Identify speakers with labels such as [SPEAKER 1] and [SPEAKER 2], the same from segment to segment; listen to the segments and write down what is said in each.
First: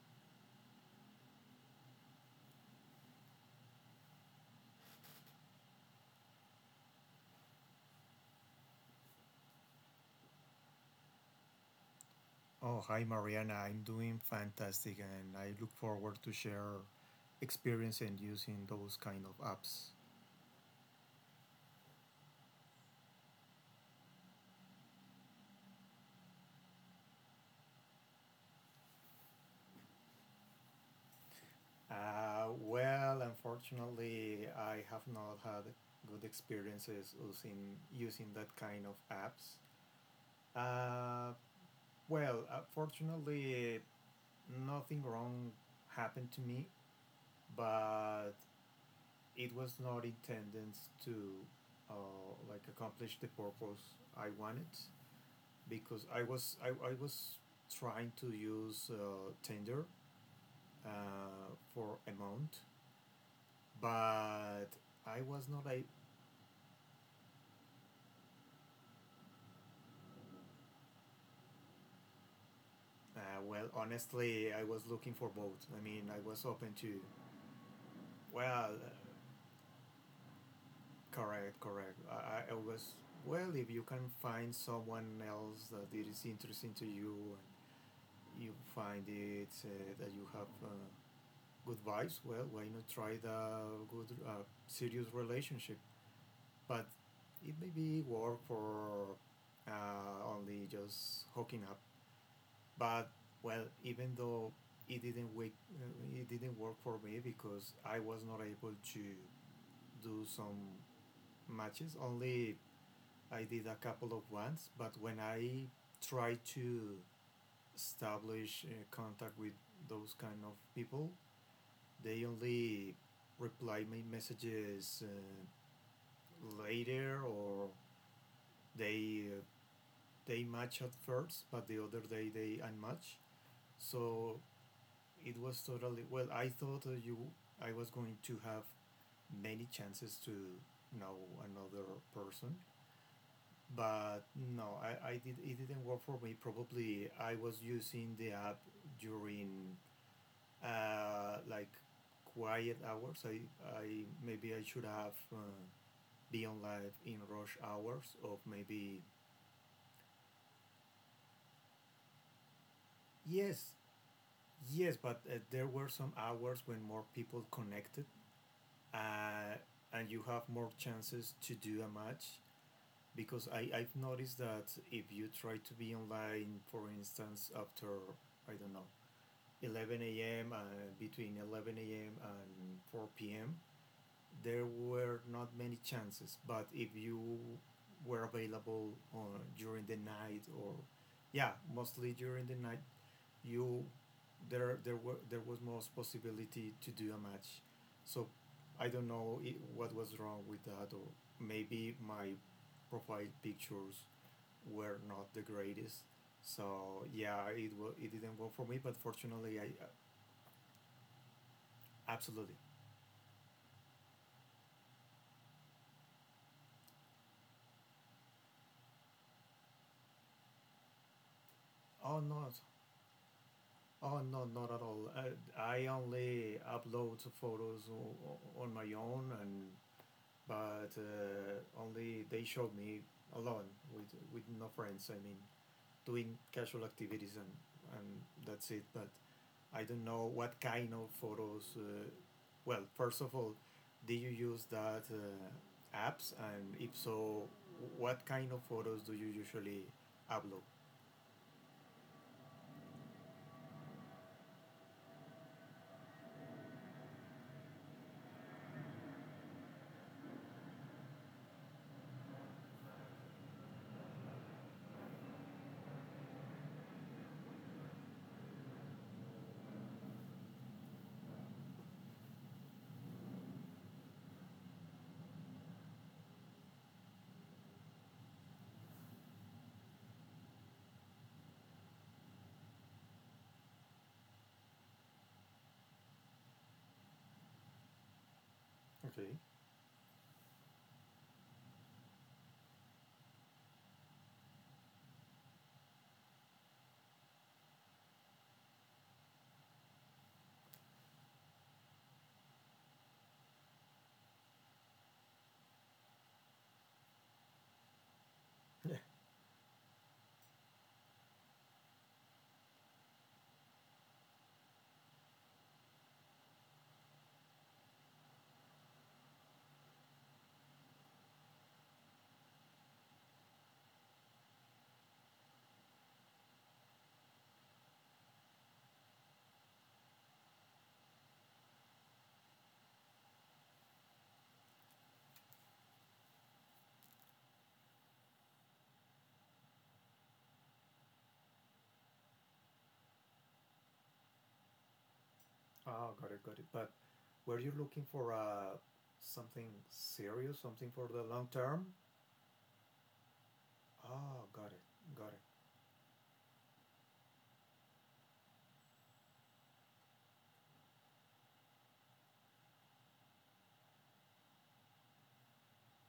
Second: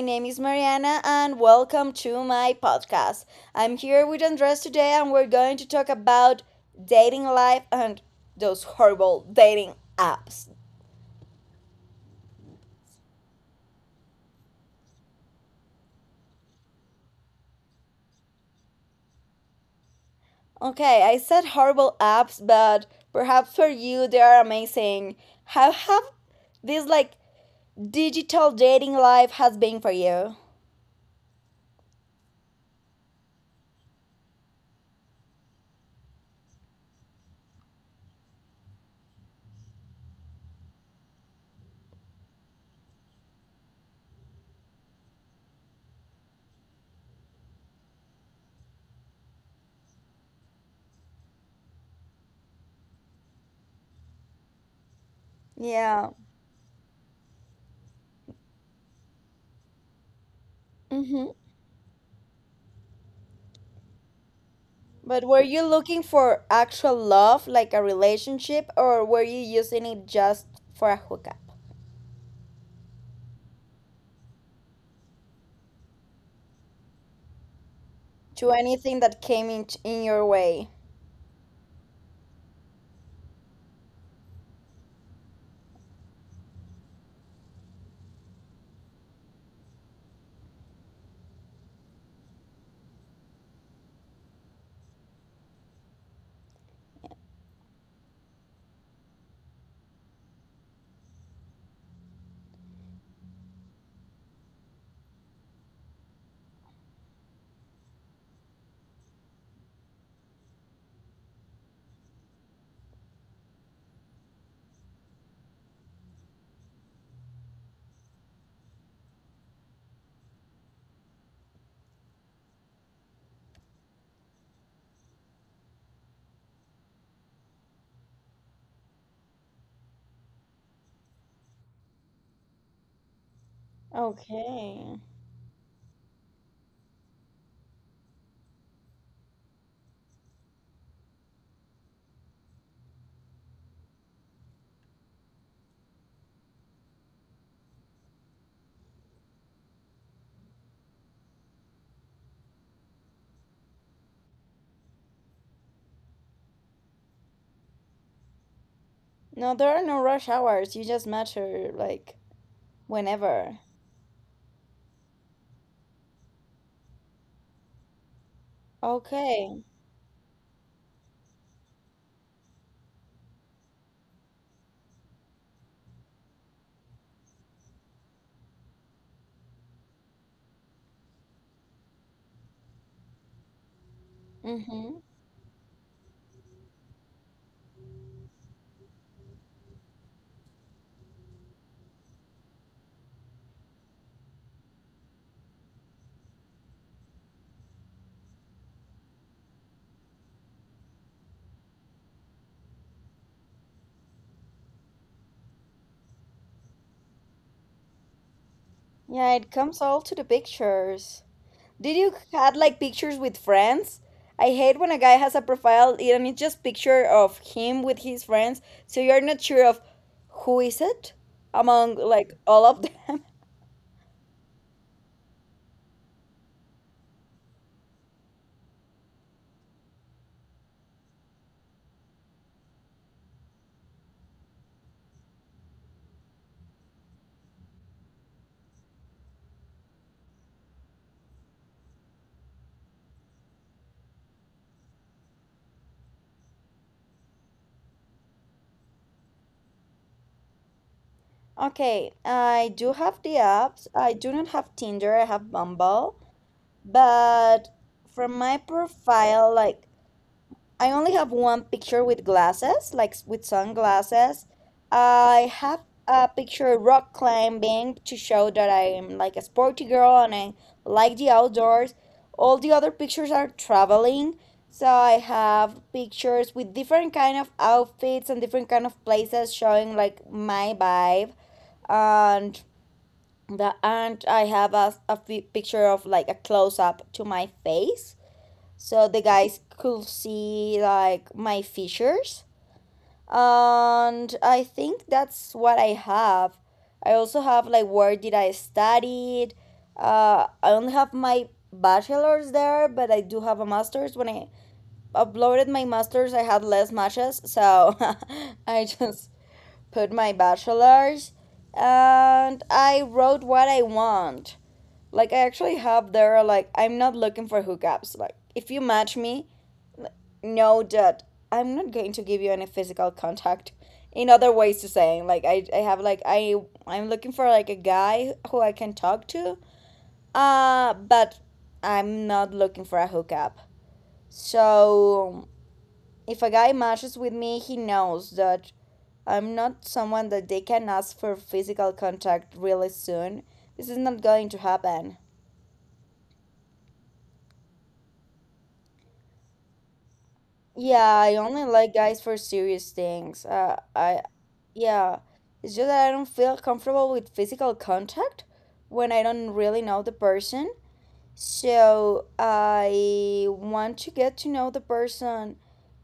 [SPEAKER 1] name is Mariana and welcome to my podcast. I'm here with Andres today and we're going to talk about dating life and those horrible dating apps.
[SPEAKER 2] Oh, hi Mariana. I'm doing fantastic and I look forward to share experience in using those kind of apps.
[SPEAKER 1] Okay, I said horrible apps, but perhaps for you they are amazing. How have this like digital dating life has been for you?
[SPEAKER 2] Unfortunately, I have not had good experiences using that kind of apps. Uh, Fortunately, nothing wrong happened to me, but it was not intended to like accomplish the purpose I wanted. Because
[SPEAKER 1] Yeah.
[SPEAKER 2] I was trying to use Tinder
[SPEAKER 1] Mhm.
[SPEAKER 2] for a month, but I
[SPEAKER 1] But were
[SPEAKER 2] was
[SPEAKER 1] you
[SPEAKER 2] not a
[SPEAKER 1] looking for actual love, like a relationship, or were you using it just for a hookup?
[SPEAKER 2] uh, Honestly, I was looking for both. I mean, I was open to
[SPEAKER 1] To
[SPEAKER 2] well, uh,
[SPEAKER 1] anything that came in your way.
[SPEAKER 2] correct, correct. I was, well, if you can find someone else that it is interesting to you and you find it that you have good vibes, well, why not try the good serious relationship, but it maybe work for uh, only just hooking up. But, well, even though it didn't wake, uh, it didn't work for me because I was not able to do some matches. Only I did a couple of ones. But when I tried to establish contact with those kind of people, they only reply my messages later, or they uh, they match at first, but the other day they unmatch. So
[SPEAKER 1] Okay.
[SPEAKER 2] it was totally well. I thought I was going to have many chances to know another person, but no, I did it didn't work for me. Probably I was using the app during like quiet hours. I maybe I should have been live in rush hours, or maybe.
[SPEAKER 1] No, there are no rush hours. You just match her, like, whenever.
[SPEAKER 2] Yes. Yes, but there were some hours when more people connected, uh,
[SPEAKER 1] Okay.
[SPEAKER 2] and you have more chances to do a match. Because I've noticed that if you try to be online, for instance, after, I don't know, 11 a.m., between 11 a.m. and 4 p.m., there
[SPEAKER 1] Mm-hmm.
[SPEAKER 2] were not many chances. But if you were available on, during the night, or, yeah, mostly during the night, you there there were there was most possibility to do a match. So I don't know I what was wrong with that, or maybe my profile pictures were not the greatest. So yeah, it didn't work for me, but
[SPEAKER 1] Yeah, it
[SPEAKER 2] fortunately, I
[SPEAKER 1] comes all to the pictures. Did you
[SPEAKER 2] absolutely.
[SPEAKER 1] had like pictures with friends? I hate when a guy has a profile and it's just picture of him with his friends, so you're not sure of who is it among
[SPEAKER 2] Oh
[SPEAKER 1] like
[SPEAKER 2] no,
[SPEAKER 1] all of them.
[SPEAKER 2] oh no, not at all. I only upload photos on my own, and but only they showed me alone with no friends. I mean, doing casual activities, and that's it. But I don't know what kind of photos. First of all, do you use that apps? And if so, what kind of photos do you usually upload?
[SPEAKER 1] Okay, I do have the apps. I do not have Tinder. I have Bumble, but from my profile, like I only have one picture with glasses, like with sunglasses. I have a picture rock climbing to show that I'm like a sporty girl and I like the outdoors. All the other pictures are traveling. So I have pictures with different kind of outfits and different kind of places showing like my vibe. And the and I have a picture of like a close up to my face so the
[SPEAKER 2] Okay.
[SPEAKER 1] guys could see like my features, and I think that's what I have. I also have like where did I studied. I don't have my bachelor's there, but I do have a master's. When I uploaded my master's I had less matches, so I
[SPEAKER 2] Yeah.
[SPEAKER 1] just put my bachelor's, and I wrote what I want. Like I actually have there like I'm not looking for hookups. Like if you match me, no, Dad, I'm not going to give you any physical contact. In other ways to saying, like I have like I'm looking for like a guy who I can talk to. But I'm not looking for a hookup. So if a guy matches with me, he knows that I'm not someone that they can ask for physical contact really soon. This is not going to happen.
[SPEAKER 2] Oh, got it, got it. But were you looking for something serious, something
[SPEAKER 1] Yeah,
[SPEAKER 2] for the
[SPEAKER 1] I
[SPEAKER 2] long
[SPEAKER 1] only
[SPEAKER 2] term?
[SPEAKER 1] like guys for serious things. I
[SPEAKER 2] Oh, got it,
[SPEAKER 1] Yeah,
[SPEAKER 2] got it.
[SPEAKER 1] it's just that I don't feel comfortable with physical contact when I don't really know the person. So I want to get to know the person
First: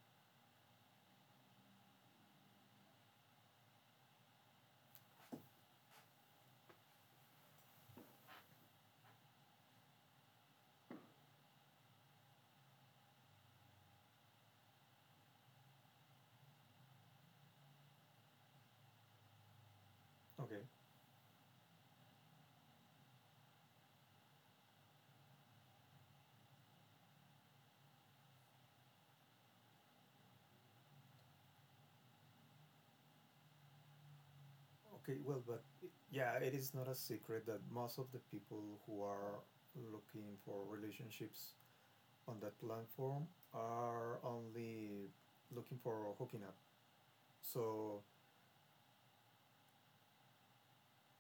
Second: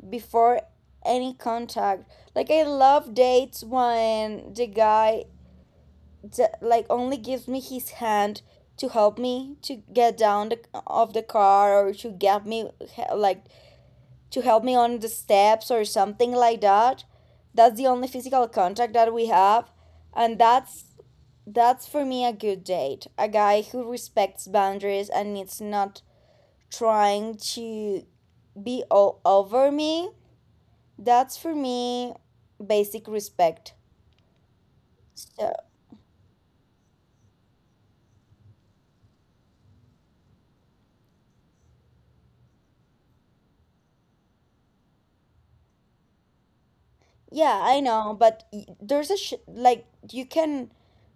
[SPEAKER 1] before any contact. Like I love dates when the guy like only gives me his hand to help me to get down the, of the car, or to get me like to help me on the steps or something like that. That's the only physical contact that we have, and
[SPEAKER 2] Okay.
[SPEAKER 1] that's for me a good date. A guy who respects boundaries and it's not trying to be all over me. That's for me basic respect.
[SPEAKER 2] Okay, well,
[SPEAKER 1] So
[SPEAKER 2] but yeah, it is not a secret that most of the people who are looking for relationships on that platform are only looking for hooking up.
[SPEAKER 1] yeah, I
[SPEAKER 2] So,
[SPEAKER 1] know, but there's a sh like you can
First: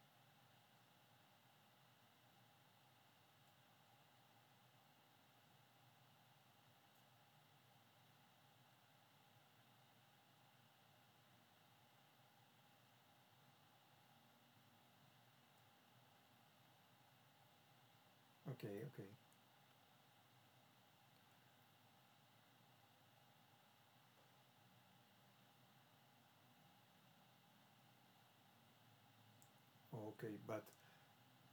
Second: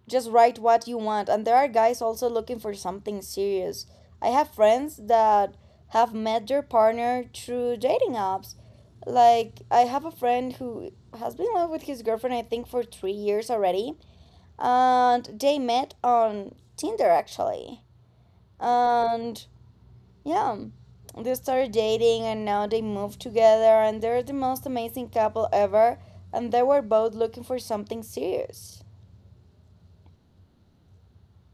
[SPEAKER 1] just write what you want, and there are guys also looking for something serious. I have friends that have met their partner through dating apps. Like, I have a friend who has been in love with his girlfriend, I think, for 3 years already, and they met on Tinder actually.
[SPEAKER 2] okay, okay,
[SPEAKER 1] And yeah. They started dating and now they moved together and they're the most amazing couple ever, and they were both looking for something serious.
[SPEAKER 2] okay, but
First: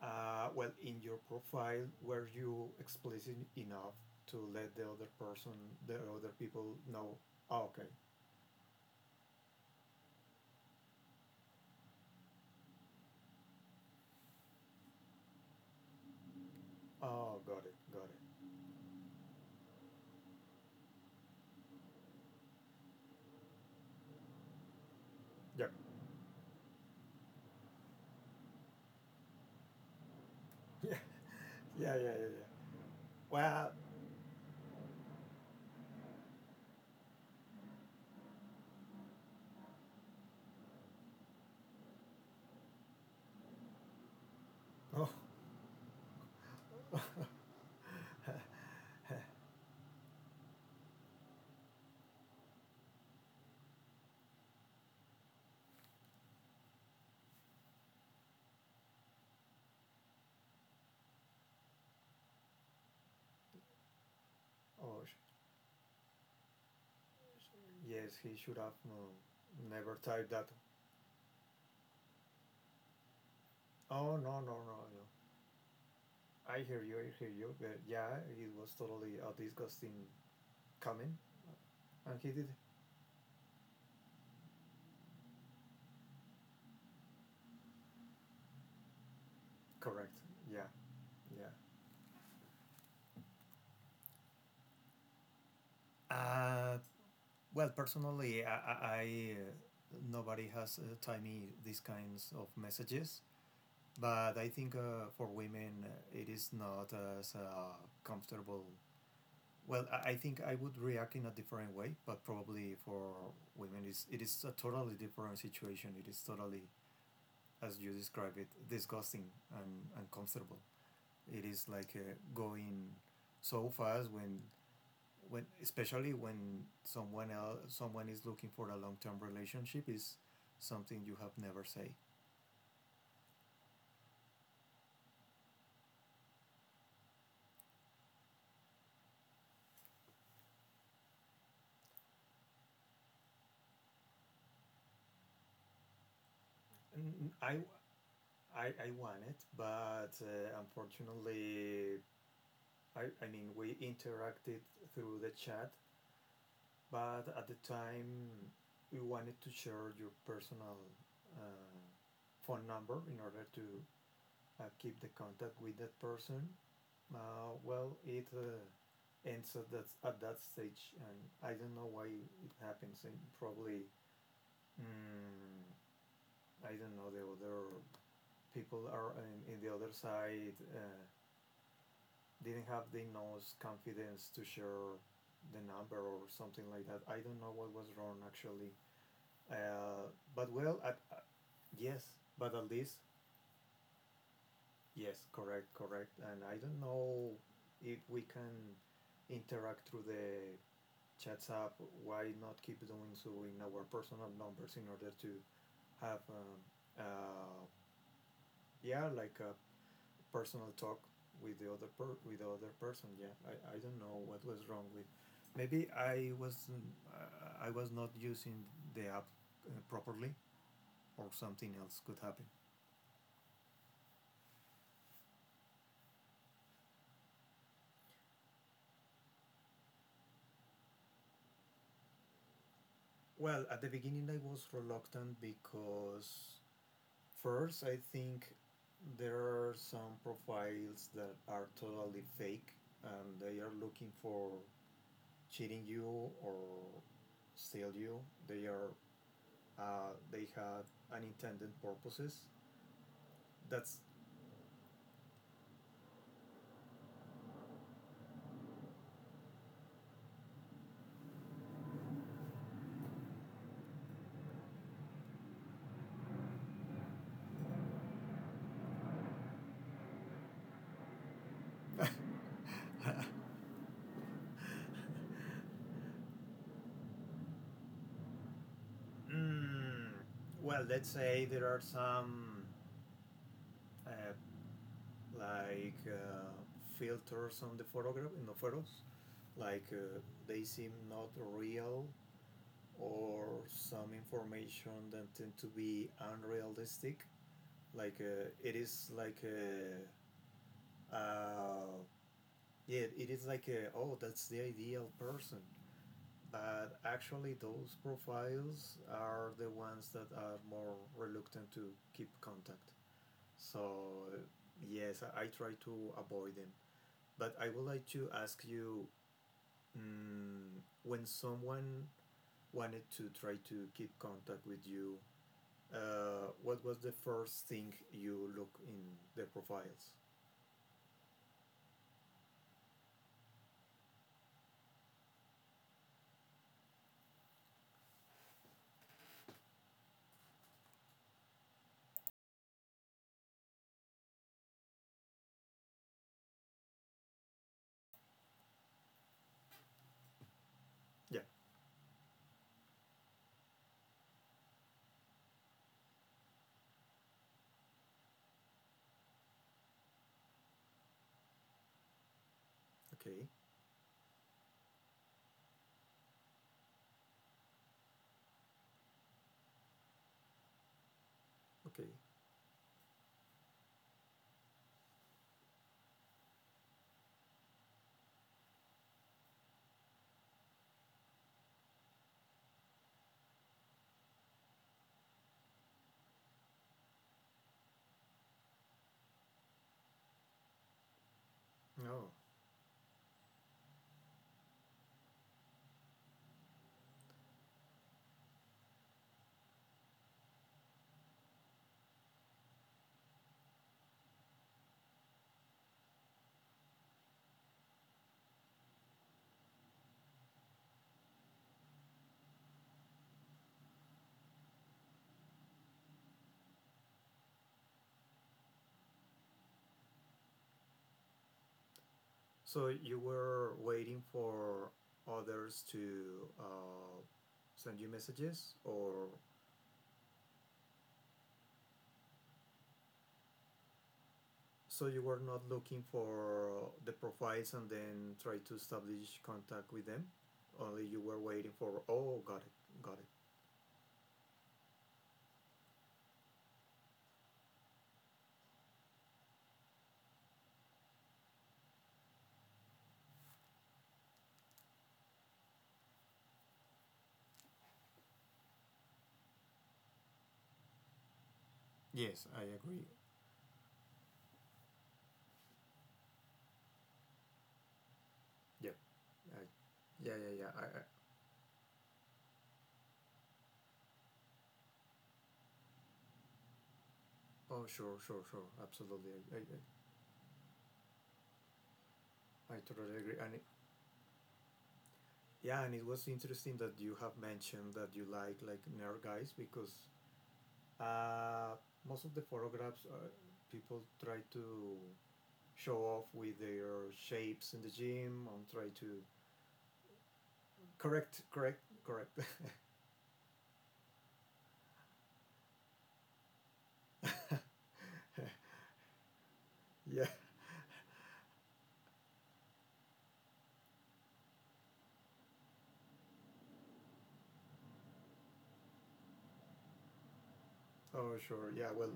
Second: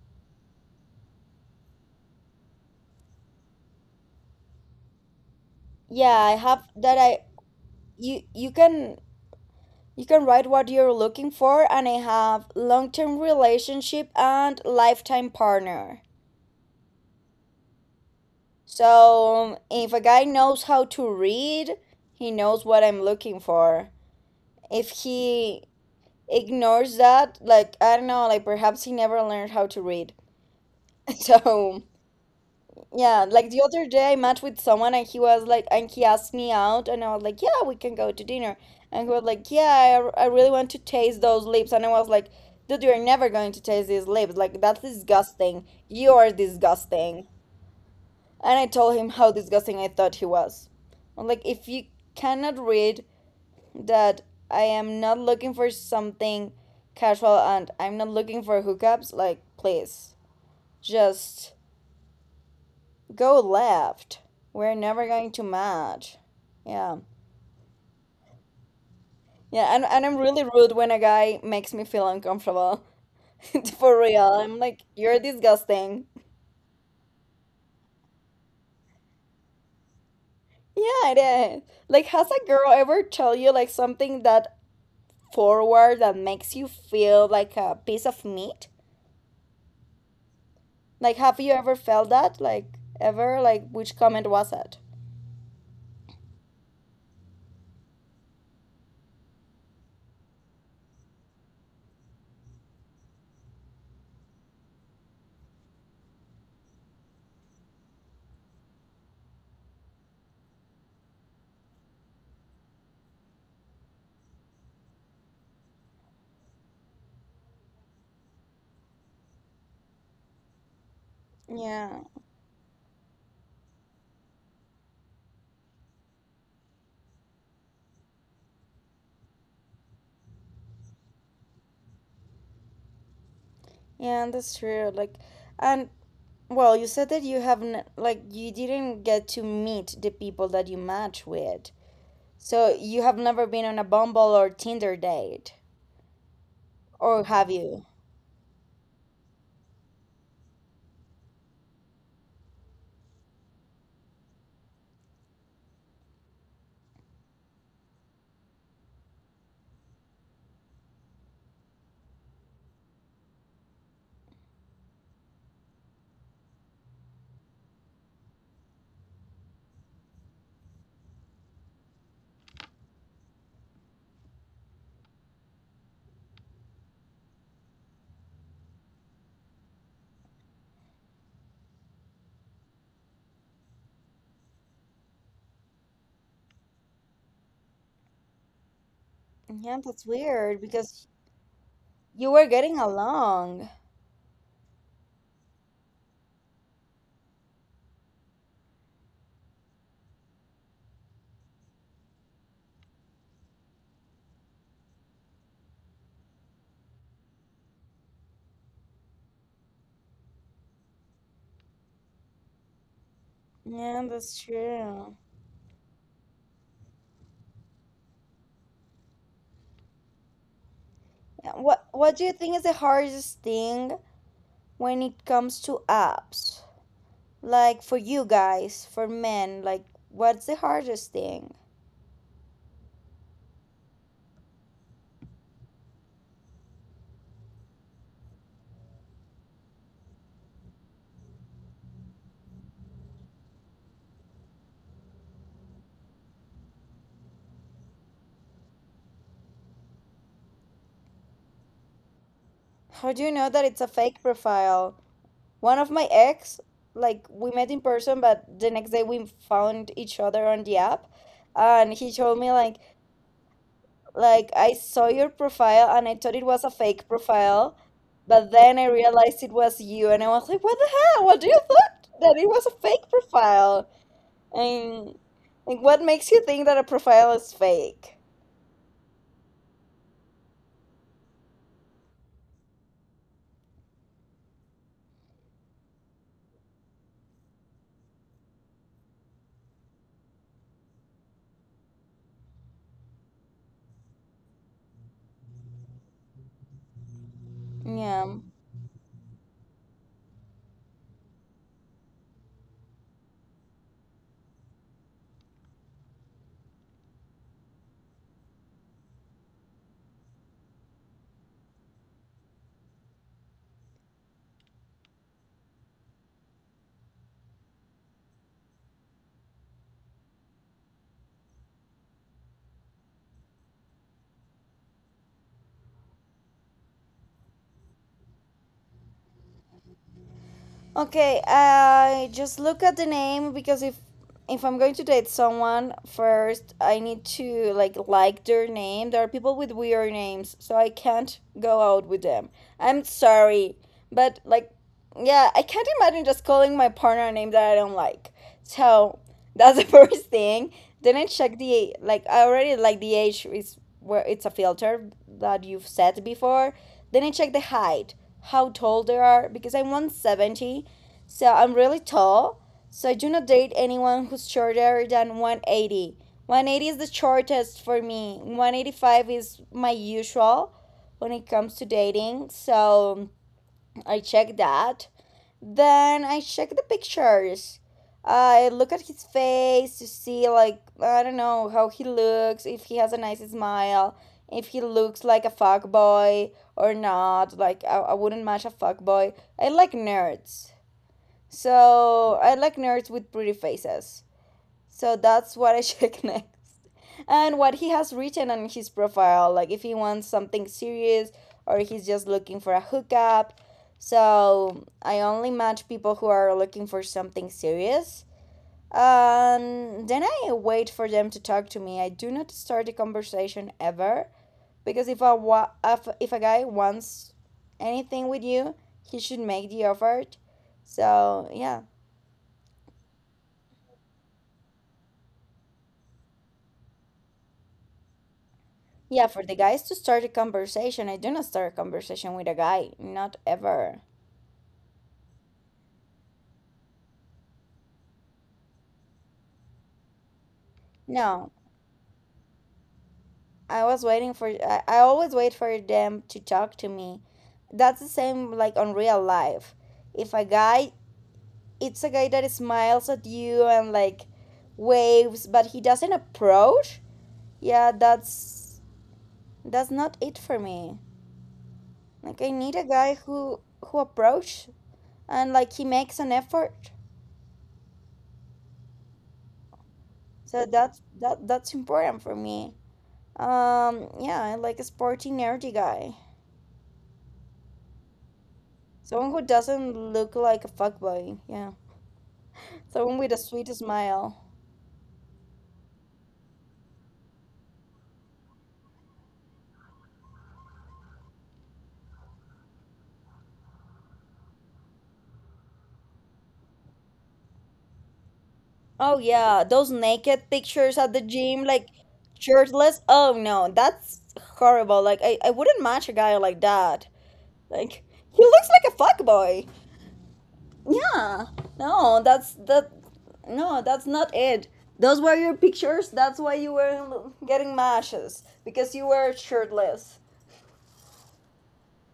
[SPEAKER 2] in your profile, were you explicit enough to let the other person, the
[SPEAKER 1] Yeah, I
[SPEAKER 2] other
[SPEAKER 1] have
[SPEAKER 2] people
[SPEAKER 1] that
[SPEAKER 2] know?
[SPEAKER 1] I
[SPEAKER 2] Oh, okay.
[SPEAKER 1] You you can write what you're looking for, and I have long-term relationship and lifetime partner.
[SPEAKER 2] Oh, got it, got it.
[SPEAKER 1] So, if a guy knows how to read, he knows what I'm looking for. If he
[SPEAKER 2] Yep.
[SPEAKER 1] ignores that, like I don't know, like perhaps he never learned how to read.
[SPEAKER 2] Yeah,
[SPEAKER 1] So,
[SPEAKER 2] yeah, yeah, yeah, yeah.
[SPEAKER 1] yeah, like the
[SPEAKER 2] Well,
[SPEAKER 1] other day I met with someone and he was like, and he asked me out, and I was like, yeah, we can go to dinner. And he was like, yeah, I really want to taste those lips. And I was like, dude, you're never going to taste these lips. Like, that's
[SPEAKER 2] oh,
[SPEAKER 1] disgusting. You are disgusting. And I told him how disgusting I thought he was. I'm like, if you cannot read that I am not looking for something casual and I'm not looking for hookups, like, please, just. Go left. We're
[SPEAKER 2] oh,
[SPEAKER 1] never going to match. Yeah.
[SPEAKER 2] yes, he should have. No,
[SPEAKER 1] Yeah, and,
[SPEAKER 2] never
[SPEAKER 1] and I'm
[SPEAKER 2] typed
[SPEAKER 1] really
[SPEAKER 2] that.
[SPEAKER 1] rude when a guy makes me feel uncomfortable. For
[SPEAKER 2] Oh no,
[SPEAKER 1] real.
[SPEAKER 2] no,
[SPEAKER 1] I'm
[SPEAKER 2] no,
[SPEAKER 1] like,
[SPEAKER 2] no!
[SPEAKER 1] you're disgusting.
[SPEAKER 2] I hear you, I hear you. But yeah, it was totally a disgusting comment,
[SPEAKER 1] Yeah, it is. Like,
[SPEAKER 2] and he
[SPEAKER 1] has
[SPEAKER 2] did.
[SPEAKER 1] a girl ever told you like something that forward that makes you feel like a piece of meat?
[SPEAKER 2] Correct. Yeah,
[SPEAKER 1] Like, have
[SPEAKER 2] yeah.
[SPEAKER 1] you ever felt that? Like, ever? Like, which comment was it?
[SPEAKER 2] Uh, personally, nobody has typed me these kinds of messages, but I think for women it is not as comfortable. Well, I think I would react in a different way, but probably for women, it is a totally different situation. It is totally, as you describe it, disgusting and uncomfortable. It is like
[SPEAKER 1] Yeah,
[SPEAKER 2] going so fast when, especially when someone is looking for a long term relationship, is something you have never say.
[SPEAKER 1] yeah, that's true. Like, and well, you said that you haven't, like, you didn't get to meet the people that you match with. So you have never been on a Bumble or Tinder date, or
[SPEAKER 2] N-
[SPEAKER 1] have
[SPEAKER 2] I,
[SPEAKER 1] you?
[SPEAKER 2] I want it, but unfortunately, I mean, we interacted through the chat, but at the time we wanted to share your personal uh, phone number in order to keep the contact with that person. It ends at at that stage, and I don't know why it happens. And probably, mm, I don't know, the other people are in the other side didn't have the enough confidence to share the number or something like that. I don't know what was wrong actually.
[SPEAKER 1] Yeah,
[SPEAKER 2] Uh,
[SPEAKER 1] that's
[SPEAKER 2] but
[SPEAKER 1] weird
[SPEAKER 2] well, at,
[SPEAKER 1] because
[SPEAKER 2] uh, yes,
[SPEAKER 1] you were
[SPEAKER 2] but at
[SPEAKER 1] getting
[SPEAKER 2] least,
[SPEAKER 1] along.
[SPEAKER 2] yes, correct, correct. And I don't know if we can interact through the chats app. Why not keep doing so in our personal numbers in order to have uh, yeah, like a personal talk with the with the other person. Yeah, I don't
[SPEAKER 1] Yeah,
[SPEAKER 2] know what
[SPEAKER 1] that's
[SPEAKER 2] was wrong with.
[SPEAKER 1] true.
[SPEAKER 2] Maybe I was not using the app properly, or
[SPEAKER 1] Yeah,
[SPEAKER 2] something
[SPEAKER 1] what
[SPEAKER 2] else could
[SPEAKER 1] What do you
[SPEAKER 2] happen.
[SPEAKER 1] think is the hardest thing when it comes to apps? Like for you guys, for men, like what's the hardest thing?
[SPEAKER 2] Well, at the beginning, I was reluctant because, first, I think there are some profiles that are totally fake and they are looking for cheating you or steal you. They are, they have unintended purposes.
[SPEAKER 1] How do you know that it's a
[SPEAKER 2] That's,
[SPEAKER 1] fake profile? One of my ex, like we met in person, but the next day we found each other on the app, and he told me like I saw your profile and I thought it was a fake profile, but then I realized it was you, and I was like, what the hell? What do you thought that it was a fake profile? And like, what makes you think that a profile is fake?
[SPEAKER 2] mm, let's say there are some uh, like uh, filters on the photograph in the photos, like they seem not real, or some information that tend to be unrealistic. Like
[SPEAKER 1] Yeah.
[SPEAKER 2] it is like a, uh, yeah, it is like a, oh, that's the ideal person. But actually, those profiles are the ones that are more reluctant to keep contact. So yes, I try to avoid them. But I would like to ask you, when someone wanted to try to keep contact with you, what was the first thing you look in the profiles?
[SPEAKER 1] Okay, I just look at the name because if I'm going to date someone first, I need to like their name. There are people with weird names, so I can't go out with them. I'm sorry, but like yeah, I can't imagine just calling my partner a name that I don't like. So that's the first thing. Then I
[SPEAKER 2] Yeah.
[SPEAKER 1] check the like I already like the age is where it's a filter that you've set before. Then I check the height, how tall they are because I'm 170, so I'm really tall. So I do not
[SPEAKER 2] Okay.
[SPEAKER 1] date anyone who's shorter than 180. 180 is the shortest for me. 185 is my usual when it comes to
[SPEAKER 2] Okay.
[SPEAKER 1] dating. So I check that. Then I check the pictures. I look at his face to see, like, I don't know how he looks, if he has a nice smile, if he looks like a fuckboy or not. Like, I wouldn't match a fuckboy. I like nerds.
[SPEAKER 2] Oh,
[SPEAKER 1] So, I like nerds with pretty faces. So, that's what I check next, and what he has written on his profile like if he wants something serious or he's just looking for a hookup. So I only match people who are looking for something serious, and then I wait for them to talk to me. I do not start a conversation ever, because if a guy wants anything with you, he should make the effort. So yeah,
[SPEAKER 2] so you were waiting for others to send you messages,
[SPEAKER 1] yeah,
[SPEAKER 2] or
[SPEAKER 1] for the guys to start a conversation. I do not start a conversation with a guy, not ever.
[SPEAKER 2] so you were not looking for the profiles and then try to establish contact with them. Only you were
[SPEAKER 1] No,
[SPEAKER 2] waiting for. Oh, got it. Got it.
[SPEAKER 1] I was waiting for I always wait for them to talk to me. That's the same like on real life. If a guy that smiles at you and like waves but he doesn't approach, yeah, that's not it for me. Like I
[SPEAKER 2] Yes, I
[SPEAKER 1] need a
[SPEAKER 2] agree.
[SPEAKER 1] guy who approach and like he makes an effort.
[SPEAKER 2] Yeah. I, yeah, yeah,
[SPEAKER 1] So
[SPEAKER 2] yeah.
[SPEAKER 1] that's that that's important for me. Yeah, I like a sporty nerdy guy.
[SPEAKER 2] Oh, sure, sure, sure.
[SPEAKER 1] Someone
[SPEAKER 2] Absolutely.
[SPEAKER 1] who doesn't look like a fuckboy, yeah.
[SPEAKER 2] I
[SPEAKER 1] Someone
[SPEAKER 2] totally
[SPEAKER 1] with a
[SPEAKER 2] agree.
[SPEAKER 1] sweet
[SPEAKER 2] And
[SPEAKER 1] smile.
[SPEAKER 2] yeah, and it was interesting that you have mentioned that you like nerd guys, because uh, most of the photographs, people try to show off with their shapes in the gym and try
[SPEAKER 1] Oh
[SPEAKER 2] to
[SPEAKER 1] yeah, those naked pictures at the
[SPEAKER 2] correct,
[SPEAKER 1] gym,
[SPEAKER 2] correct,
[SPEAKER 1] like
[SPEAKER 2] correct.
[SPEAKER 1] shirtless. Oh no, that's horrible. Like I wouldn't match a guy like that. Like he looks like a fuckboy.
[SPEAKER 2] Yeah.
[SPEAKER 1] Yeah. No, that's that no, that's not it. Those were your pictures. That's why you were getting matches because you were shirtless.
[SPEAKER 2] Oh sure. Yeah. Well,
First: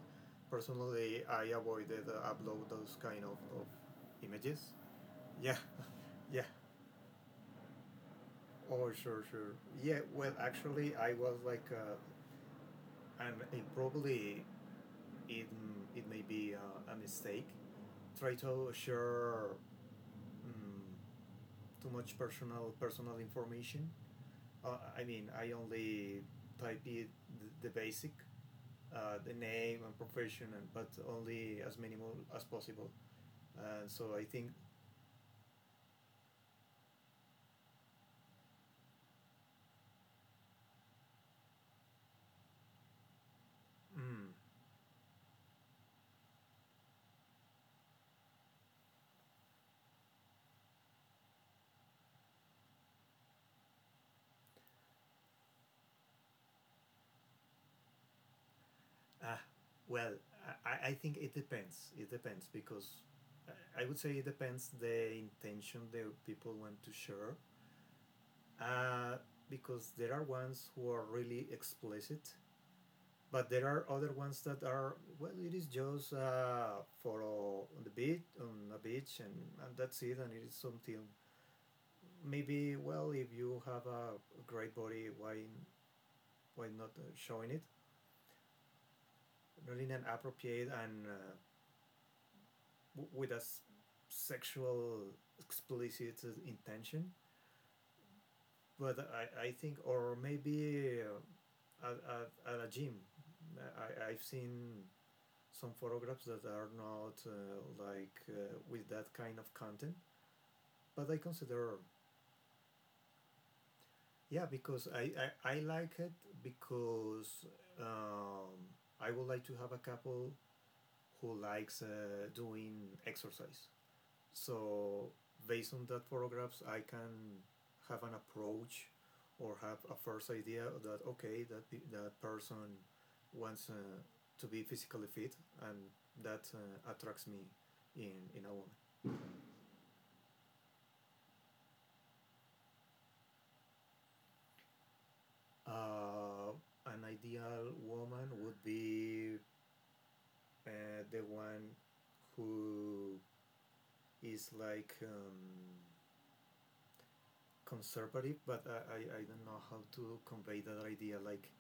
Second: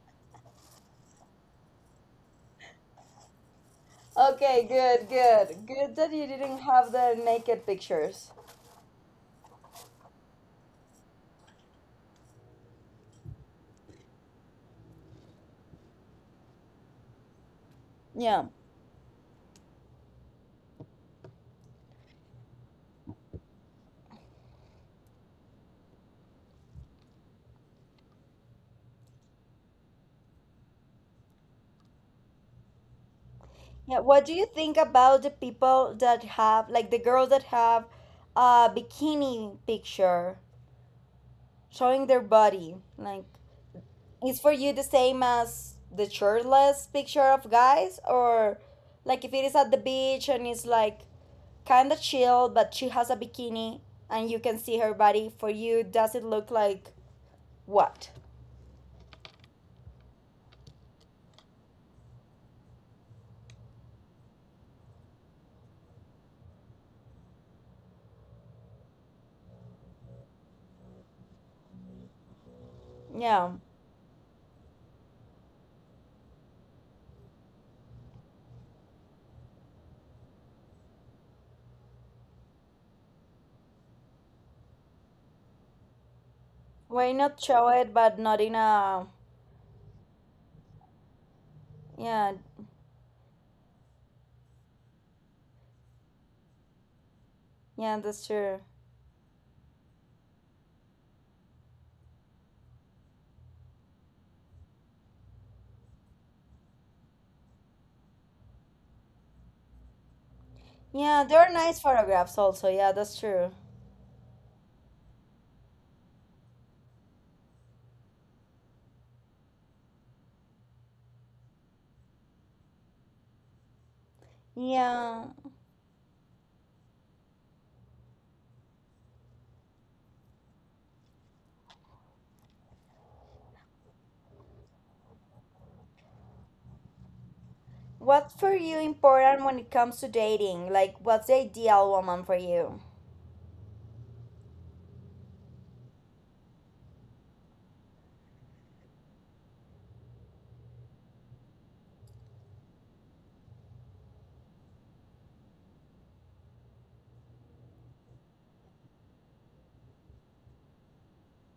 [SPEAKER 2] personally, I avoided upload those kind of images.
[SPEAKER 1] Okay, good,
[SPEAKER 2] Yeah.
[SPEAKER 1] good. Good that you
[SPEAKER 2] Yeah.
[SPEAKER 1] didn't have the naked pictures.
[SPEAKER 2] Oh sure, sure. Yeah. Well, actually, I was like. And it probably it, it may be a mistake. Try
[SPEAKER 1] Yeah.
[SPEAKER 2] to share um, too much personal information. I mean, I only type it the basic, the name and profession, and, but only as minimal as possible. And
[SPEAKER 1] Yeah,
[SPEAKER 2] so I
[SPEAKER 1] what do you
[SPEAKER 2] think,
[SPEAKER 1] think about the people that have, like the girls that have a bikini picture showing their body? Like,
[SPEAKER 2] mm,
[SPEAKER 1] is for you the same as the shirtless picture of guys, or like if it is at the beach and it's like kind of chill, but she has a bikini and you can see her body, for you, does it look like what?
[SPEAKER 2] ah, well, I think it depends. It depends because I would say it depends the intention the people want to share, uh, because there are ones who are really explicit, but
[SPEAKER 1] Yeah,
[SPEAKER 2] there are other ones that are, well, it is just for on the beach, on a beach, and that's it, and it is something. Maybe, well, if you have a great body, why not
[SPEAKER 1] why not
[SPEAKER 2] showing it?
[SPEAKER 1] show it, but not in a,
[SPEAKER 2] Really, an appropriate and
[SPEAKER 1] yeah,
[SPEAKER 2] with a sexual explicit intention,
[SPEAKER 1] yeah, that's true.
[SPEAKER 2] but I think, or maybe at a gym, I've seen some photographs that are not with that kind of content, but I
[SPEAKER 1] Yeah, there are
[SPEAKER 2] consider,
[SPEAKER 1] nice photographs also. Yeah, that's true.
[SPEAKER 2] yeah, because I like it, because um, I would like to have a couple who likes doing exercise. So
[SPEAKER 1] Yeah.
[SPEAKER 2] based on that photographs, I can have an approach or have a first idea that okay, that that person wants to be physically fit, and that attracts me
[SPEAKER 1] What's
[SPEAKER 2] in a
[SPEAKER 1] for
[SPEAKER 2] woman.
[SPEAKER 1] you important when it comes to dating? Like, what's the ideal woman for you?
[SPEAKER 2] Uh, an ideal woman would be the one who is like conservative, but I don't know how to convey that idea. Like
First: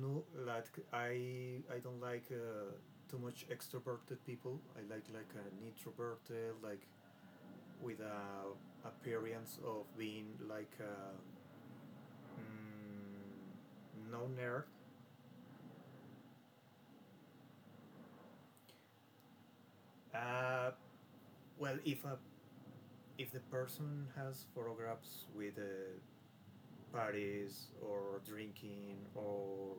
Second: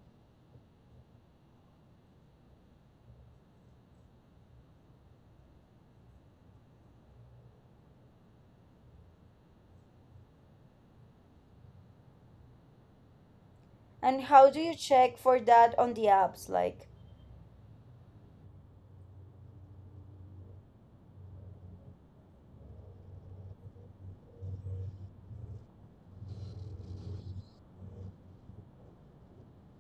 [SPEAKER 2] no, like i don't like too much extroverted people. I like an introverted, like with a appearance of being like a mm,
[SPEAKER 1] And
[SPEAKER 2] no
[SPEAKER 1] how do
[SPEAKER 2] nerd.
[SPEAKER 1] you check for that on the apps? Like,
[SPEAKER 2] uh, well, if the person has photographs with parties or drinking, or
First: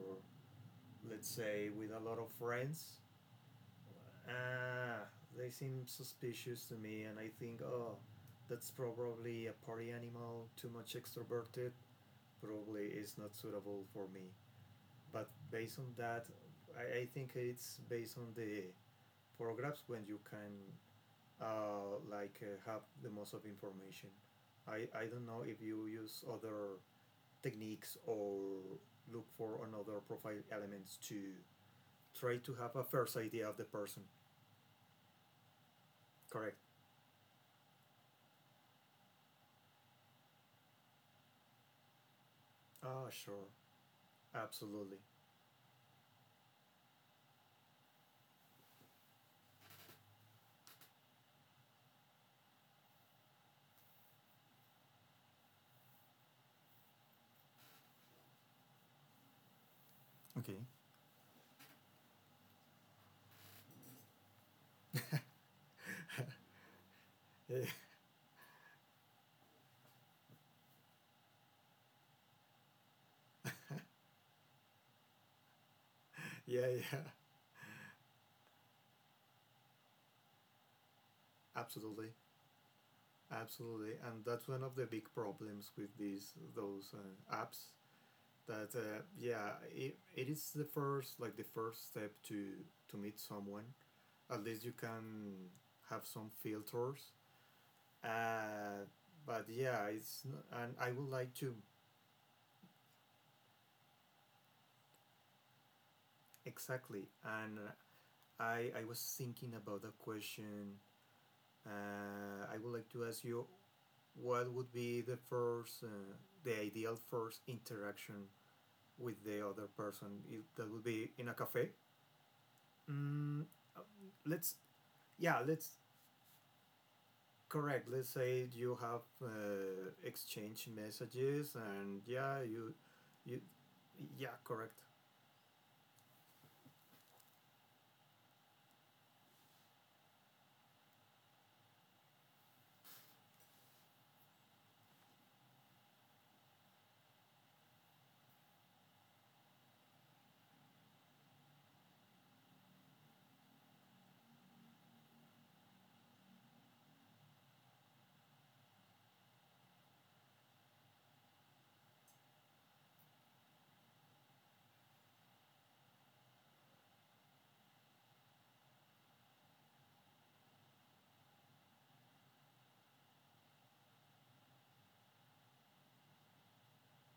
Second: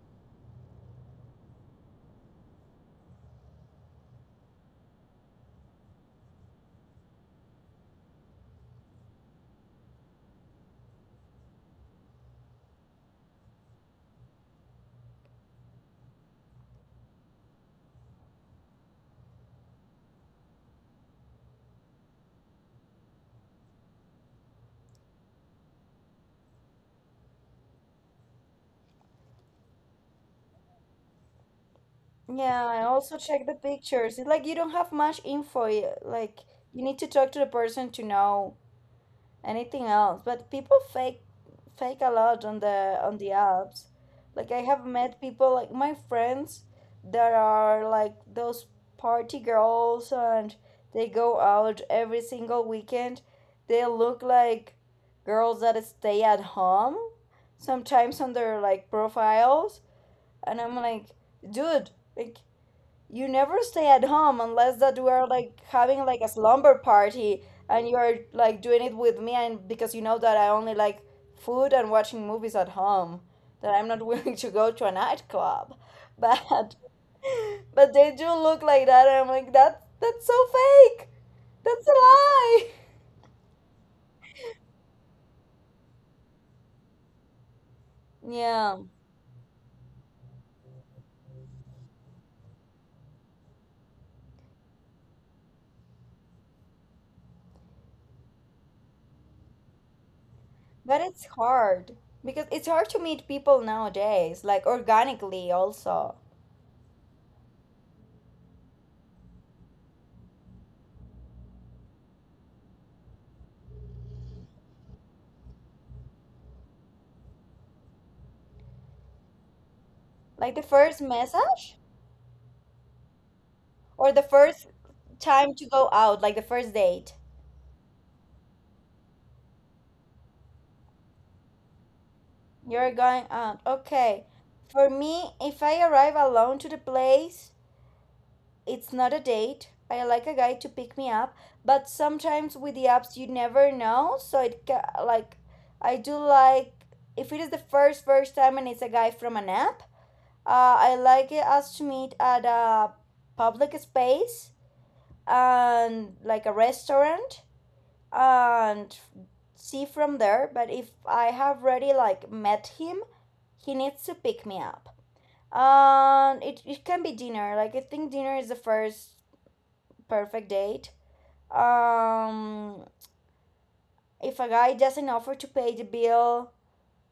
[SPEAKER 2] let's say with a lot of friends, ah, they seem suspicious to me, and I think, oh, that's probably a party animal, too much extroverted, probably is not suitable for me. But based on that, I think it's based on the paragraphs when you can have the most of information. I don't know if you use other techniques or look for another profile elements to try to
[SPEAKER 1] yeah, I
[SPEAKER 2] have a
[SPEAKER 1] also
[SPEAKER 2] first
[SPEAKER 1] check the
[SPEAKER 2] idea of the person.
[SPEAKER 1] pictures. It's like you don't have much info. Like,
[SPEAKER 2] Correct.
[SPEAKER 1] you need to talk to the person to know anything else. But people fake a lot on the
[SPEAKER 2] Ah,
[SPEAKER 1] on the
[SPEAKER 2] sure.
[SPEAKER 1] apps. Like I have
[SPEAKER 2] Absolutely.
[SPEAKER 1] met people like my friends that are like those party girls and they go out every single weekend. They look like girls that stay at home sometimes on their like profiles,
[SPEAKER 2] Okay.
[SPEAKER 1] and I'm like, dude, like you never stay at home unless that we are like having like a slumber party and you're like doing it with me and because you know that I only like food and watching movies at home, that I'm not willing to go to a nightclub
[SPEAKER 2] Yeah, yeah,
[SPEAKER 1] but
[SPEAKER 2] yeah.
[SPEAKER 1] but they do look like that and I'm like that's so fake, that's a
[SPEAKER 2] Absolutely,
[SPEAKER 1] lie.
[SPEAKER 2] absolutely. And that's one of the big problems with these those apps. That
[SPEAKER 1] Yeah,
[SPEAKER 2] yeah, it is the first, like the first step to meet someone. At least you can have some filters. Uh, but yeah, it's n- and I
[SPEAKER 1] but
[SPEAKER 2] would
[SPEAKER 1] it's
[SPEAKER 2] like to
[SPEAKER 1] hard because it's hard to meet people nowadays like organically also.
[SPEAKER 2] exactly. And I was thinking about the question. I would like to ask you what would be the first, the ideal first interaction with the other person? If
[SPEAKER 1] Like the
[SPEAKER 2] that would
[SPEAKER 1] first
[SPEAKER 2] be in a cafe.
[SPEAKER 1] message?
[SPEAKER 2] Mm, uh,
[SPEAKER 1] Or the
[SPEAKER 2] let's
[SPEAKER 1] first
[SPEAKER 2] yeah,
[SPEAKER 1] time to
[SPEAKER 2] let's
[SPEAKER 1] go out, like the first date.
[SPEAKER 2] correct. Let's say you have exchange messages, and yeah,
[SPEAKER 1] You're going
[SPEAKER 2] you,
[SPEAKER 1] out. Okay.
[SPEAKER 2] yeah, correct.
[SPEAKER 1] For me, if I arrive alone to the place, it's not a date. I like a guy to pick me up, but sometimes with the apps you never know, so it like I do like, if it is the first time and it's a guy from an app, I like it us to meet at a public space and like a restaurant, and see from there. But if I have already like met him, he needs to pick me up. And it can be dinner. Like I think dinner is the first perfect date. Um, if a guy doesn't offer to pay the bill,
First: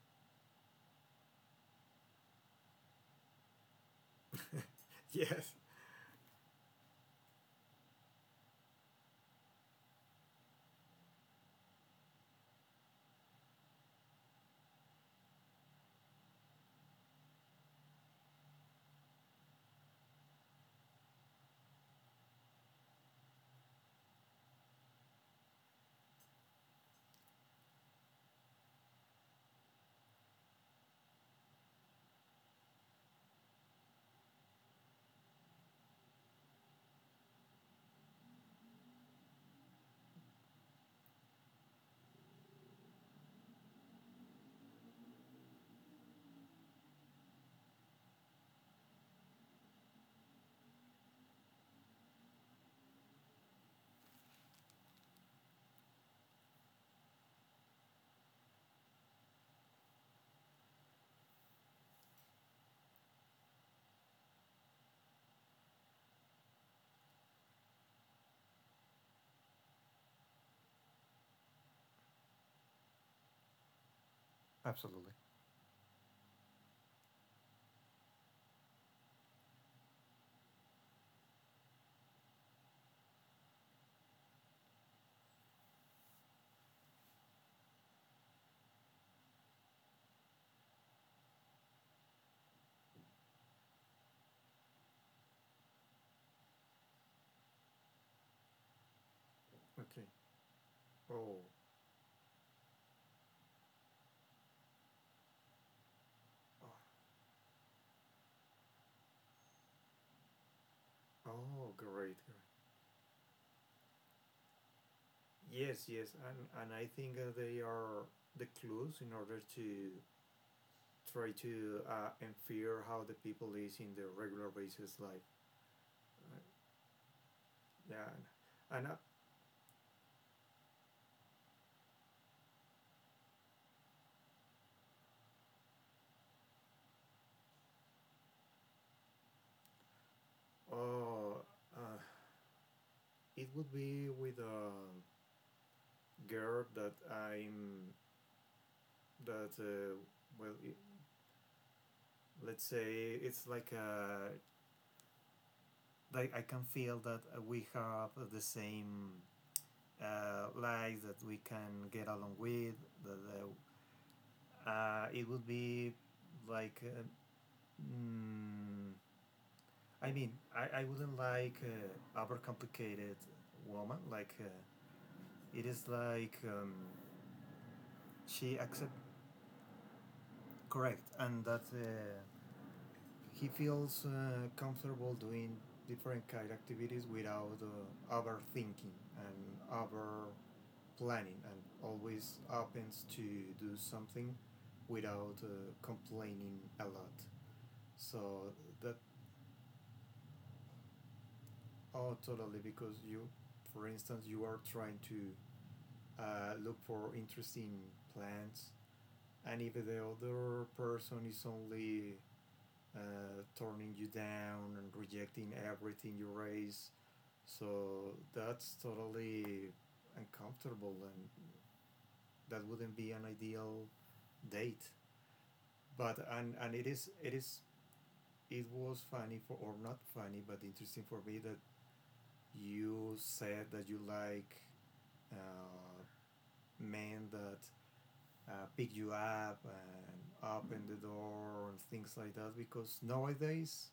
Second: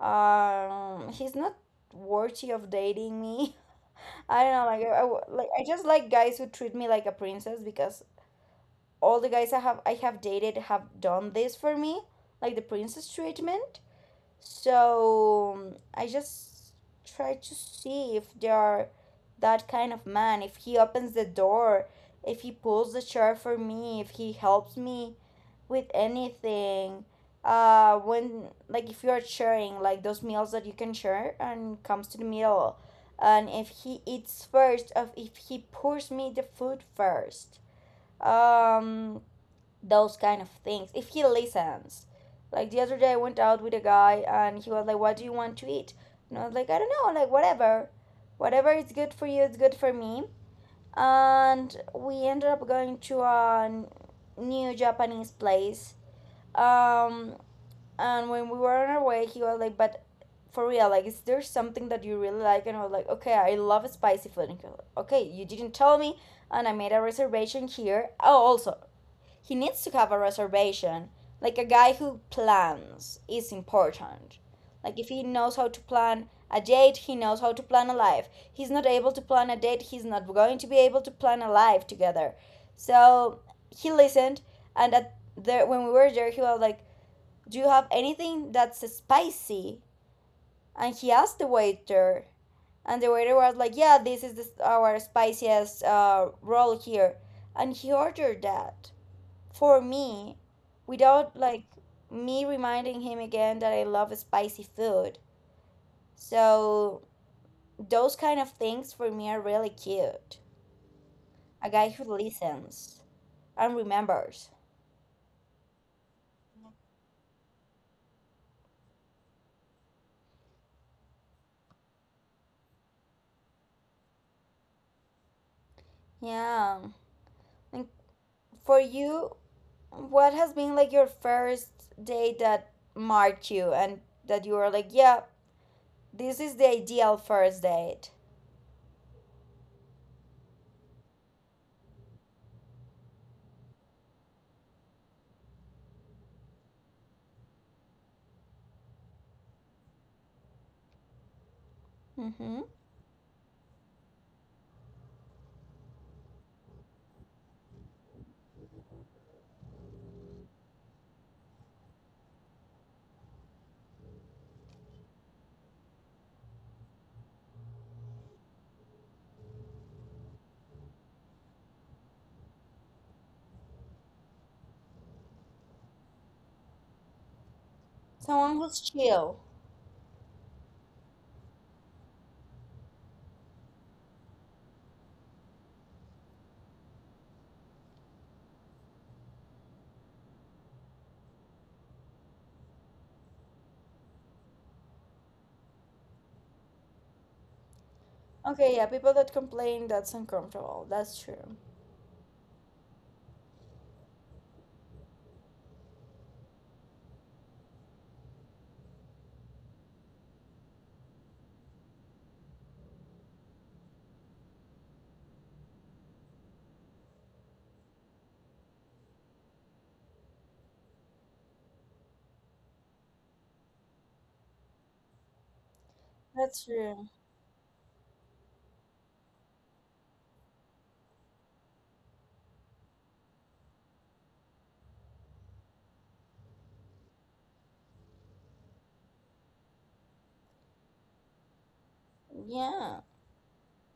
[SPEAKER 1] he's not worthy of dating me. I don't know. Like like
[SPEAKER 2] Yes.
[SPEAKER 1] I just like guys who treat me like a princess because all the guys I have dated have done this for me, like the princess treatment. So I just try to see if they are that kind of man. If he opens the door, if he pulls the chair for me, if he helps me with anything. When like if you are sharing like those meals that you can share and comes to the meal, and if he eats first, of if he pours me the food first. Um, those kind of things, if he listens. Like the other day I went out with a guy and he was like, what do you want to eat? And I was like, I don't know, like whatever, whatever is good for you is good for me. And we ended up going to a new Japanese place, um and when we were on our way he was like, but for real, like is there something that you really like? And I was like, okay, I love spicy food. And he was like, okay, you didn't tell me and I made a reservation here. Oh, also he needs to have a reservation. Like a guy who plans is important. Like if
[SPEAKER 2] Absolutely.
[SPEAKER 1] he knows how to plan a date, he knows how to plan a life. He's not able to plan a date, he's not going to be able to plan a life together. So he listened, and at there when we were there he was like, do you have anything that's spicy? And he asked the waiter and the waiter was like, yeah, this is the, our spiciest roll here, and he ordered that for
[SPEAKER 2] Okay.
[SPEAKER 1] me, without
[SPEAKER 2] Oh.
[SPEAKER 1] like me reminding him again that I love spicy food.
[SPEAKER 2] Oh,
[SPEAKER 1] So those kind of things for me are really cute. A
[SPEAKER 2] oh,
[SPEAKER 1] guy who
[SPEAKER 2] great. Great.
[SPEAKER 1] listens and remembers.
[SPEAKER 2] Yes, yes, and I think they are the clues in order to try to infer how the people is in their regular basis life. Uh,
[SPEAKER 1] Yeah. And
[SPEAKER 2] yeah,
[SPEAKER 1] for
[SPEAKER 2] and uh,
[SPEAKER 1] you, what has been like your first day that marked you and that you were like, yeah, this is the ideal first date?
[SPEAKER 2] oh, uh, it would be with a girl that I'm that well, it,
[SPEAKER 1] Mm-hmm.
[SPEAKER 2] let's say it's like a like I can feel that we have the same life that we can get along with. That It would be like. mm, I mean, I wouldn't like overcomplicated woman. It is like
[SPEAKER 1] Someone
[SPEAKER 2] she
[SPEAKER 1] who's
[SPEAKER 2] accept
[SPEAKER 1] chill.
[SPEAKER 2] correct, and that he feels comfortable doing different kind of activities without overthinking and over planning, and always opens to do something without complaining a lot. So
[SPEAKER 1] Okay, yeah,
[SPEAKER 2] that
[SPEAKER 1] people that complain, that's uncomfortable. That's true.
[SPEAKER 2] oh totally because for instance, you are trying to look for interesting plants. And if the other person is only turning you down and rejecting everything you raise, so that's totally uncomfortable, and that wouldn't be an ideal date. But
[SPEAKER 1] That's
[SPEAKER 2] and it
[SPEAKER 1] true.
[SPEAKER 2] is it is it was funny for or not funny, but interesting for me that you said that you like uh, men that pick you up and open the door and things like that
[SPEAKER 1] Yeah.
[SPEAKER 2] because nowadays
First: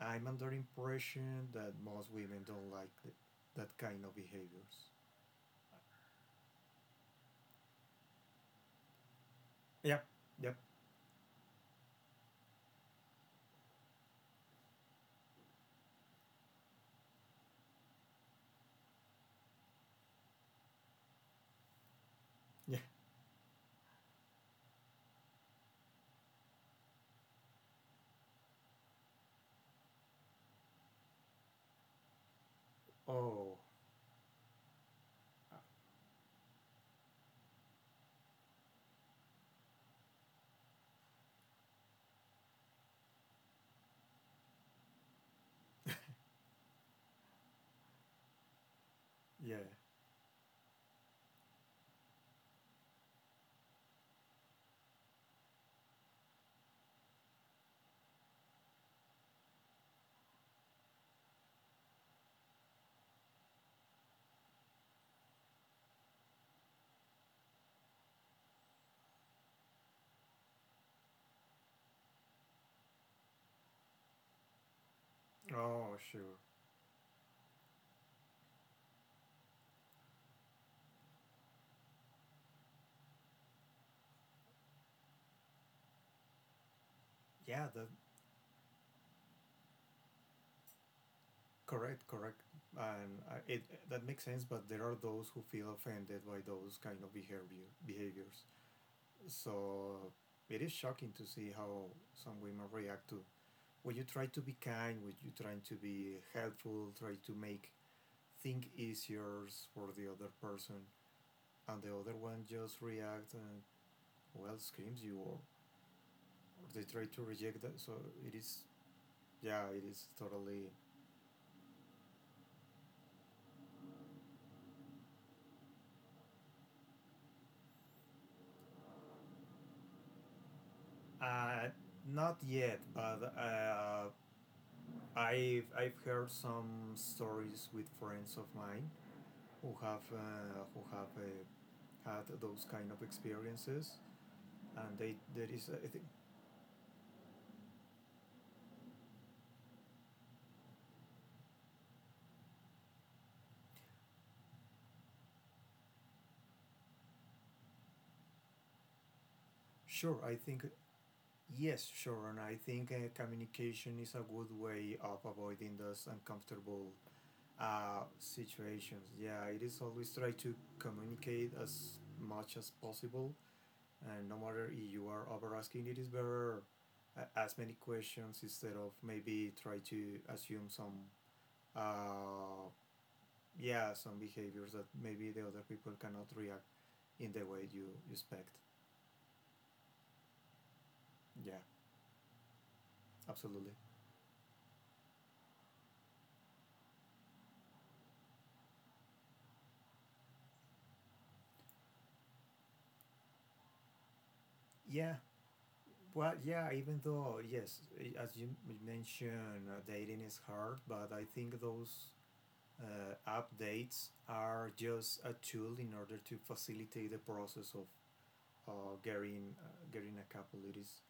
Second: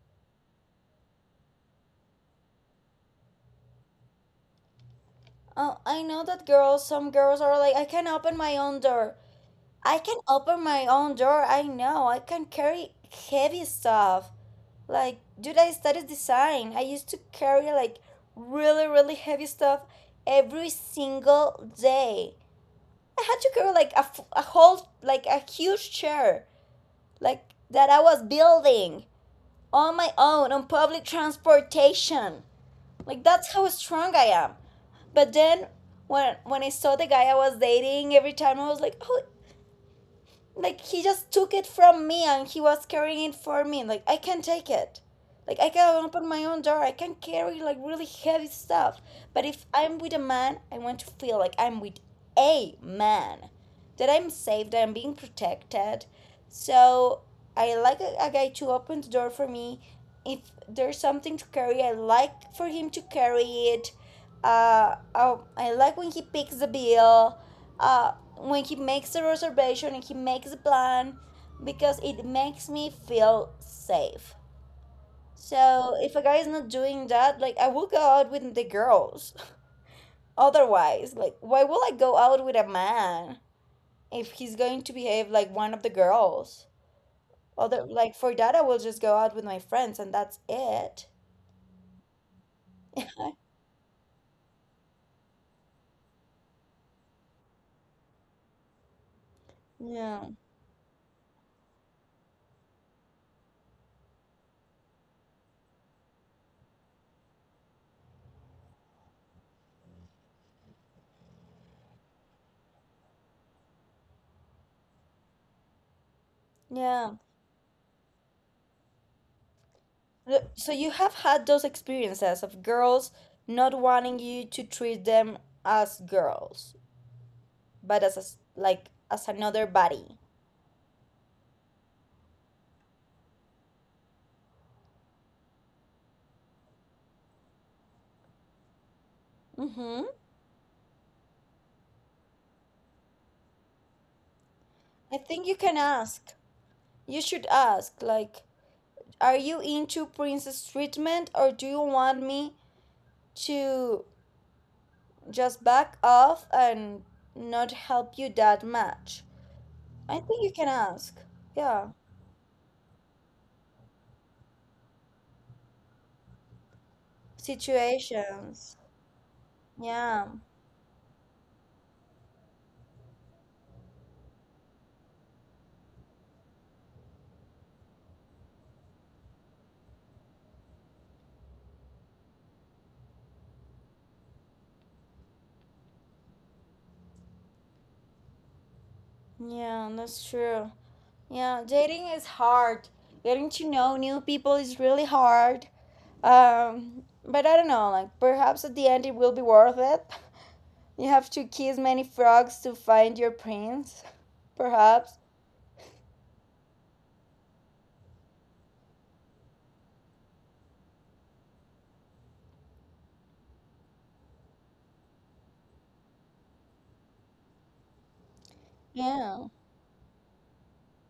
[SPEAKER 2] I'm under the impression that most women don't like that kind of behaviors.
[SPEAKER 1] Oh, I know that girls, some girls are like, I can open my own door. I
[SPEAKER 2] Yep.
[SPEAKER 1] can
[SPEAKER 2] Yep.
[SPEAKER 1] open my own door. I know. I can carry heavy stuff. Like, dude, I studied design. I used to carry like really, really heavy stuff every single day.
[SPEAKER 2] Yeah.
[SPEAKER 1] I had to carry like a, a whole, like a huge chair, like that I was building on my own on public transportation. Like, that's
[SPEAKER 2] Oh.
[SPEAKER 1] how strong I am. But
[SPEAKER 2] uh,
[SPEAKER 1] then when I saw the guy I was dating, every time I was like, oh, like he just took it from me and he was carrying it for me. Like I can not take it, like I can open my own door, I can carry like really heavy stuff, but
[SPEAKER 2] Yeah.
[SPEAKER 1] if I'm with a man I want to feel like I'm with a man, that I'm safe, that I'm being protected. So I like a guy to open the door for me, if there's something to carry I like for him to carry it. Oh, I like when he picks the bill, when he makes the reservation and he makes the plan, because it makes me feel safe. So
[SPEAKER 2] Oh,
[SPEAKER 1] if a guy
[SPEAKER 2] sure.
[SPEAKER 1] is not doing that, like I will go out with the girls. Otherwise, like why will I go out with a man if he's going to behave like one of the girls?
[SPEAKER 2] Yeah,
[SPEAKER 1] Other
[SPEAKER 2] that
[SPEAKER 1] like for that I will just go out with my friends and that's it.
[SPEAKER 2] correct, correct. And I, it that makes sense, but there are those who feel offended by those kind of behaviors. So
[SPEAKER 1] Yeah.
[SPEAKER 2] it is shocking to see how some women react to when you try to be kind, when you try to be helpful, try to make things easier for the other person, and the other one just reacts and well screams you or they try
[SPEAKER 1] Yeah.
[SPEAKER 2] to reject that. It is yeah, it is
[SPEAKER 1] So
[SPEAKER 2] totally
[SPEAKER 1] you have had those experiences of girls not wanting you to treat them as girls, but as a s like as another body.
[SPEAKER 2] uh, not yet, but I've heard some stories with friends of mine
[SPEAKER 1] Mm-hmm.
[SPEAKER 2] who have had those kind of experiences, and
[SPEAKER 1] I
[SPEAKER 2] they
[SPEAKER 1] think
[SPEAKER 2] there
[SPEAKER 1] you
[SPEAKER 2] is
[SPEAKER 1] can
[SPEAKER 2] I think
[SPEAKER 1] ask. You should ask, like, are you into princess treatment or do you want me to just back off and not help you that much? I
[SPEAKER 2] sure I
[SPEAKER 1] think you
[SPEAKER 2] think
[SPEAKER 1] can ask.
[SPEAKER 2] yes,
[SPEAKER 1] Yeah.
[SPEAKER 2] sure, and I think communication is a good way of avoiding those uncomfortable
[SPEAKER 1] Situations.
[SPEAKER 2] situations. Yeah, it is always
[SPEAKER 1] Yeah.
[SPEAKER 2] try to communicate as much as possible, and no matter if you are over asking, it is better as many questions instead of maybe try to assume some uh, yeah some behaviors that maybe the other people cannot react in the way you expect.
[SPEAKER 1] Yeah, that's true.
[SPEAKER 2] Yeah,
[SPEAKER 1] Yeah, dating is hard. Getting to
[SPEAKER 2] absolutely.
[SPEAKER 1] know new people is really hard. But I don't know, like perhaps at the end it will be worth it. You have to kiss many frogs to find your prince, perhaps.
[SPEAKER 2] Yeah, well, yeah, even though, yes, as you mentioned, dating is hard, but I think those updates are just a tool in order to facilitate the process of
[SPEAKER 1] Yeah.
[SPEAKER 2] getting a couple. It is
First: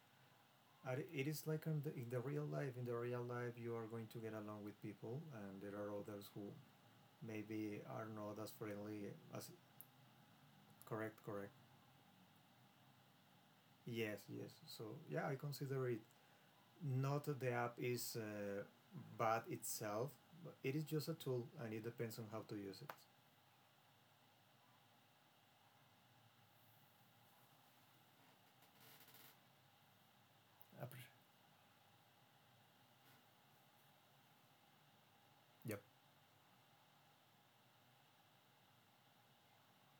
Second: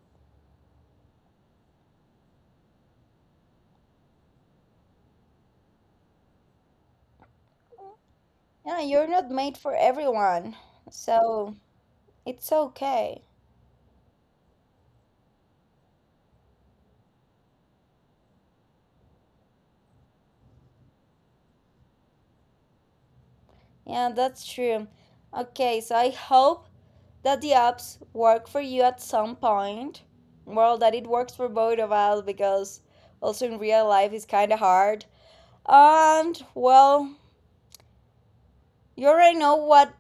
[SPEAKER 2] uh, It is like in in the real life. In the real life, you are going to get along with people, and there are others who maybe are not as
[SPEAKER 1] Yeah, you're
[SPEAKER 2] friendly
[SPEAKER 1] not
[SPEAKER 2] as
[SPEAKER 1] made for everyone.
[SPEAKER 2] correct, correct.
[SPEAKER 1] So it's okay.
[SPEAKER 2] Yes, yes. So yeah, I consider it not the app is bad itself. But it is just a tool, and it depends on how to use it.
[SPEAKER 1] Yeah, that's true. Okay, so I hope that the apps work for you at some point. Well, that it works for both of us because also in real life it's kind of hard.
[SPEAKER 2] Yep.
[SPEAKER 1] And well, you already know what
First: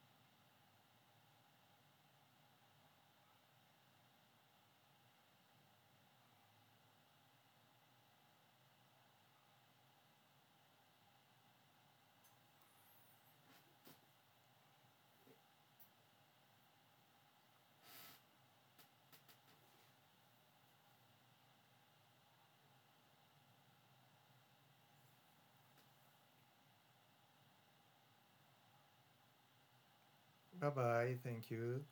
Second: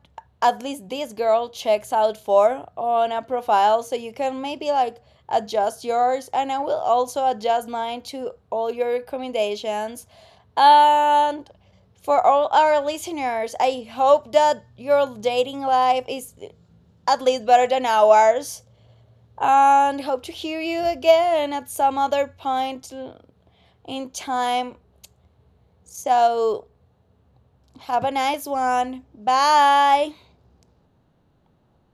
[SPEAKER 1] at least this girl checks out for on a profile, so you can maybe like adjust yours, and I will also adjust mine to all your recommendations. And for all our listeners, I hope that your dating life is at least better than ours. And hope to hear you again at some other point in time. So, have a nice one. Bye.
[SPEAKER 2] Bye bye. Thank you.